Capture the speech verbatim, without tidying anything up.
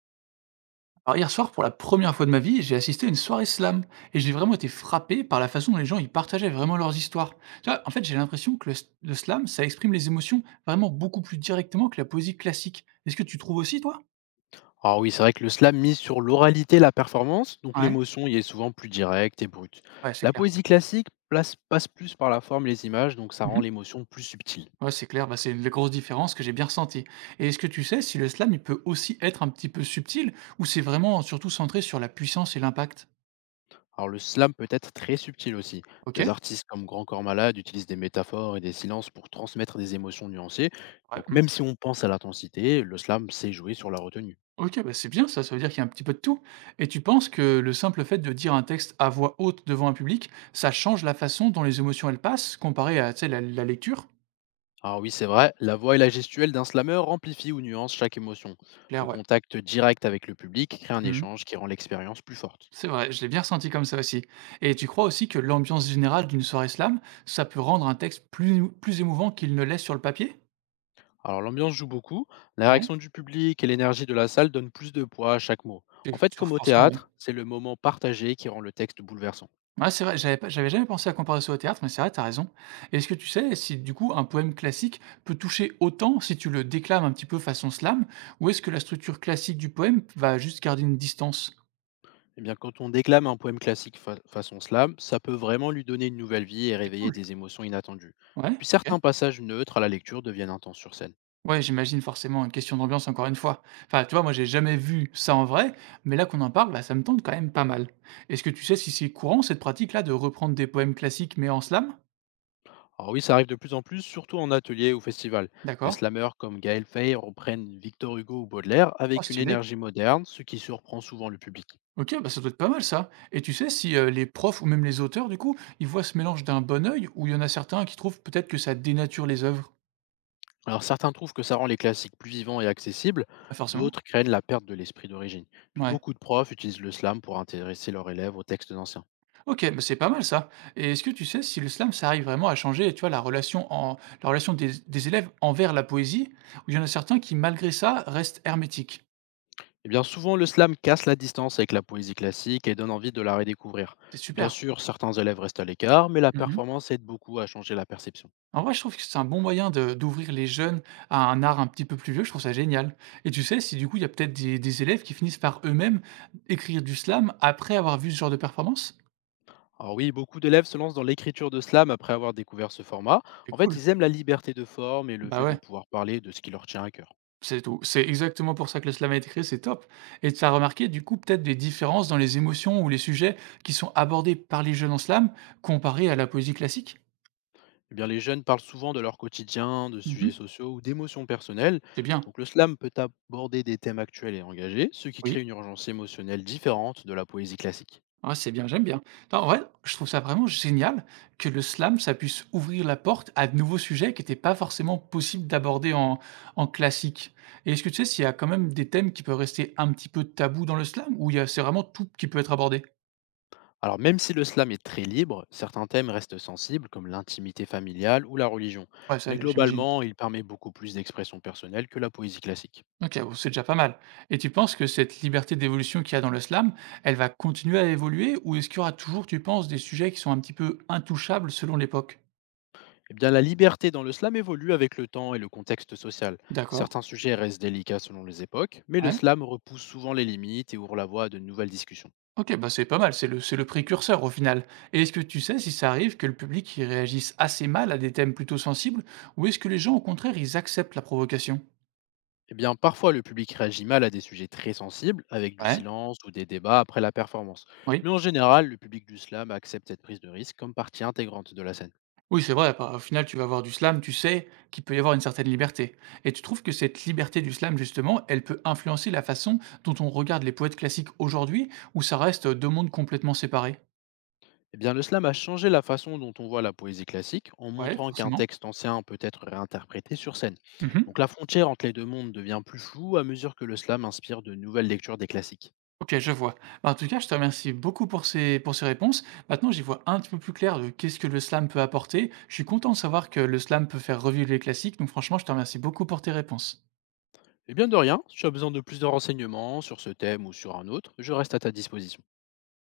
Alors hier soir, pour la première fois de ma vie, j'ai assisté à une soirée slam et j'ai vraiment été frappé par la façon dont les gens y partageaient vraiment leurs histoires. Tu vois, en fait, j'ai l'impression que le, s- le slam, ça exprime les émotions vraiment beaucoup plus directement que la poésie classique. Est-ce que tu trouves aussi, toi? Alors oui, c'est vrai que le slam mise sur l'oralité et la performance, donc Ouais, l'émotion y est souvent plus directe et brute. ouais, c'est La clair. poésie classique place- passe plus par la forme et les images, donc ça rend Mhm. l'émotion plus subtile. Ouais, c'est clair, bah, c'est une grosse différence que j'ai bien ressentie. Et est-ce que tu sais si le slam, il peut aussi être un petit peu subtil ou c'est vraiment surtout centré sur la puissance et l'impact? Alors le slam peut être très subtil aussi. Ok. Des artistes comme Grand Corps Malade utilisent des métaphores et des silences pour transmettre des émotions nuancées. Ouais. Donc même si on pense à l'intensité, le slam sait jouer sur la retenue. OK, bah, c'est bien ça, ça veut dire qu'il y a un petit peu de tout. Et tu penses que le simple fait de dire un texte à voix haute devant un public, ça change la façon dont les émotions elles passent comparé à, tu sais, la, la lecture? Alors oui, c'est vrai, la voix et la gestuelle d'un slameur amplifient ou nuancent chaque émotion. Claire, Le ouais. contact direct avec le public crée un Mhm. échange qui rend l'expérience plus forte. C'est vrai, je l'ai bien ressenti comme ça aussi. Et tu crois aussi que l'ambiance générale d'une soirée slam, ça peut rendre un texte plus, plus émouvant qu'il ne l'est sur le papier? Alors l'ambiance joue beaucoup, la Ouais. réaction du public et l'énergie de la salle donnent plus de poids à chaque mot. Et En fait, sur- comme au forcément, ouais. théâtre, c'est le moment partagé qui rend le texte bouleversant. Ouais, c'est vrai, j'avais pas j'avais jamais pensé à comparer ça au théâtre, mais c'est vrai, t'as raison. Et est-ce que tu sais si, du coup, un poème classique peut toucher autant si tu le déclames un petit peu façon slam, ou est-ce que la structure classique du poème va juste garder une distance? Eh bien, quand on déclame un poème classique fa- façon slam, ça peut vraiment lui donner une nouvelle vie et C'est réveiller cool. des émotions inattendues. Ouais, Puis OK. certains passages neutres à la lecture deviennent intenses sur scène. Ouais, j'imagine forcément une question d'ambiance encore une fois. Enfin, tu vois, moi j'ai jamais vu ça en vrai, mais là qu'on en parle, bah, ça me tente quand même pas mal. Est-ce que tu sais si c'est courant cette pratique-là de reprendre des poèmes classiques mais en slam? Alors oui, ça arrive de plus en plus, surtout en atelier ou festival. Des D'accord. slameurs comme Gaël Fay reprennent Victor Hugo ou Baudelaire Oh, avec une stylé. énergie moderne, ce qui surprend souvent le public. OK, bah, ça doit être pas mal ça. Et tu sais si, heu, les profs ou même les auteurs du coup, ils voient ce mélange d'un bon œil ou il y en a certains qui trouvent peut-être que ça dénature les œuvres? Alors certains trouvent que ça rend les classiques plus vivants et accessibles, Pas forcément? d'autres craignent la perte de l'esprit d'origine. Puis Ouais. beaucoup de profs utilisent le slam pour intéresser leurs élèves aux textes anciens. OK, bah, c'est pas mal ça. Et est-ce que tu sais si le slam ça arrive vraiment à changer, tu vois, la relation en la relation des des élèves envers la poésie? Ou il y en a certains qui malgré ça restent hermétiques? Eh bien souvent le slam casse la distance avec la poésie classique et donne envie de la redécouvrir. C'est Bien super. sûr, certains élèves restent à l'écart, mais la Mmh. performance aide beaucoup à changer la perception. En vrai, je trouve que c'est un bon moyen de d'ouvrir les jeunes à un art un petit peu plus vieux, je trouve ça génial. Et tu sais, si du coup, il y a peut-être des des élèves qui finissent par eux-mêmes écrire du slam après avoir vu ce genre de performance? Alors oui, beaucoup d'élèves se lancent dans l'écriture de slam après avoir découvert ce format. C'est En fait, cool. ils aiment la liberté de forme et le Bah, fait de ouais, pouvoir parler de ce qui leur tient à cœur. c'est tout. C'est exactement pour ça que le slam a été créé, c'est top. Et tu as remarqué du coup peut-être des différences dans les émotions ou les sujets qui sont abordés par les jeunes en slam comparés à la poésie classique? Eh bien, les jeunes parlent souvent de leur quotidien, de sujets Mmh. sociaux ou d'émotions personnelles. C'est bien, Donc, le slam peut aborder des thèmes actuels et engagés, ce qui oui. crée une urgence émotionnelle différente de la poésie classique. Ouais, c'est bien, j'aime bien. Non, en vrai, je trouve ça vraiment génial que le slam, ça puisse ouvrir la porte à de nouveaux sujets qui étaient pas forcément possibles d'aborder en, en classique. Et est-ce que tu sais s'il y a quand même des thèmes qui peuvent rester un petit peu tabous dans le slam ou il y a- c'est vraiment tout qui peut être abordé? Alors, même si le slam est très libre, certains thèmes restent sensibles, comme l'intimité familiale ou la religion. Ouais, ça, Mais j'imagine. globalement, il permet beaucoup plus d'expression personnelle que la poésie classique. Ok, bon, c'est déjà pas mal. Et tu penses que cette liberté d'évolution qu'il y a dans le slam, elle va continuer à évoluer ou est-ce qu'il y aura toujours, tu penses, des sujets qui sont un petit peu intouchables selon l'époque? Eh bien, la liberté dans le slam évolue avec le temps et le contexte social. D'accord. Certains sujets restent délicats selon les époques, mais le Ouais. slam repousse souvent les limites et ouvre la voie à de nouvelles discussions. OK, bah, c'est pas mal, c'est le c'est le précurseur au final. Et est-ce que tu sais si ça arrive que le public il réagisse assez mal à des thèmes plutôt sensibles ou est-ce que les gens au contraire ils acceptent la provocation? Eh bien, parfois, le public réagit mal à des sujets très sensibles, avec du Ouais. silence ou des débats après la performance. Oui. Mais en général, le public du slam accepte cette prise de risque comme partie intégrante de la scène. Oui, c'est vrai, bah, au final tu vas avoir du slam, tu sais qu'il peut y avoir une certaine liberté. Et tu trouves que cette liberté du slam justement, elle peut influencer la façon dont on regarde les poètes classiques aujourd'hui ou ça reste deux mondes complètement séparés? Eh bien, le slam a changé la façon dont on voit la poésie classique en Ouais, montrant qu'un forcément. texte ancien peut être réinterprété sur scène. Mmh. Donc la frontière entre les deux mondes devient plus floue à mesure que le slam inspire de nouvelles lectures des classiques. OK, je vois. Bah, en tout cas, je te remercie beaucoup pour ces pour ces réponses. Maintenant, j'y vois un petit peu plus clair de qu'est-ce que le slam peut apporter. Je suis content de savoir que le slam peut faire revivre les classiques, donc franchement, je te remercie beaucoup pour tes réponses. Eh bien, de rien, si tu as besoin de plus de renseignements sur ce thème ou sur un autre, je reste à ta disposition.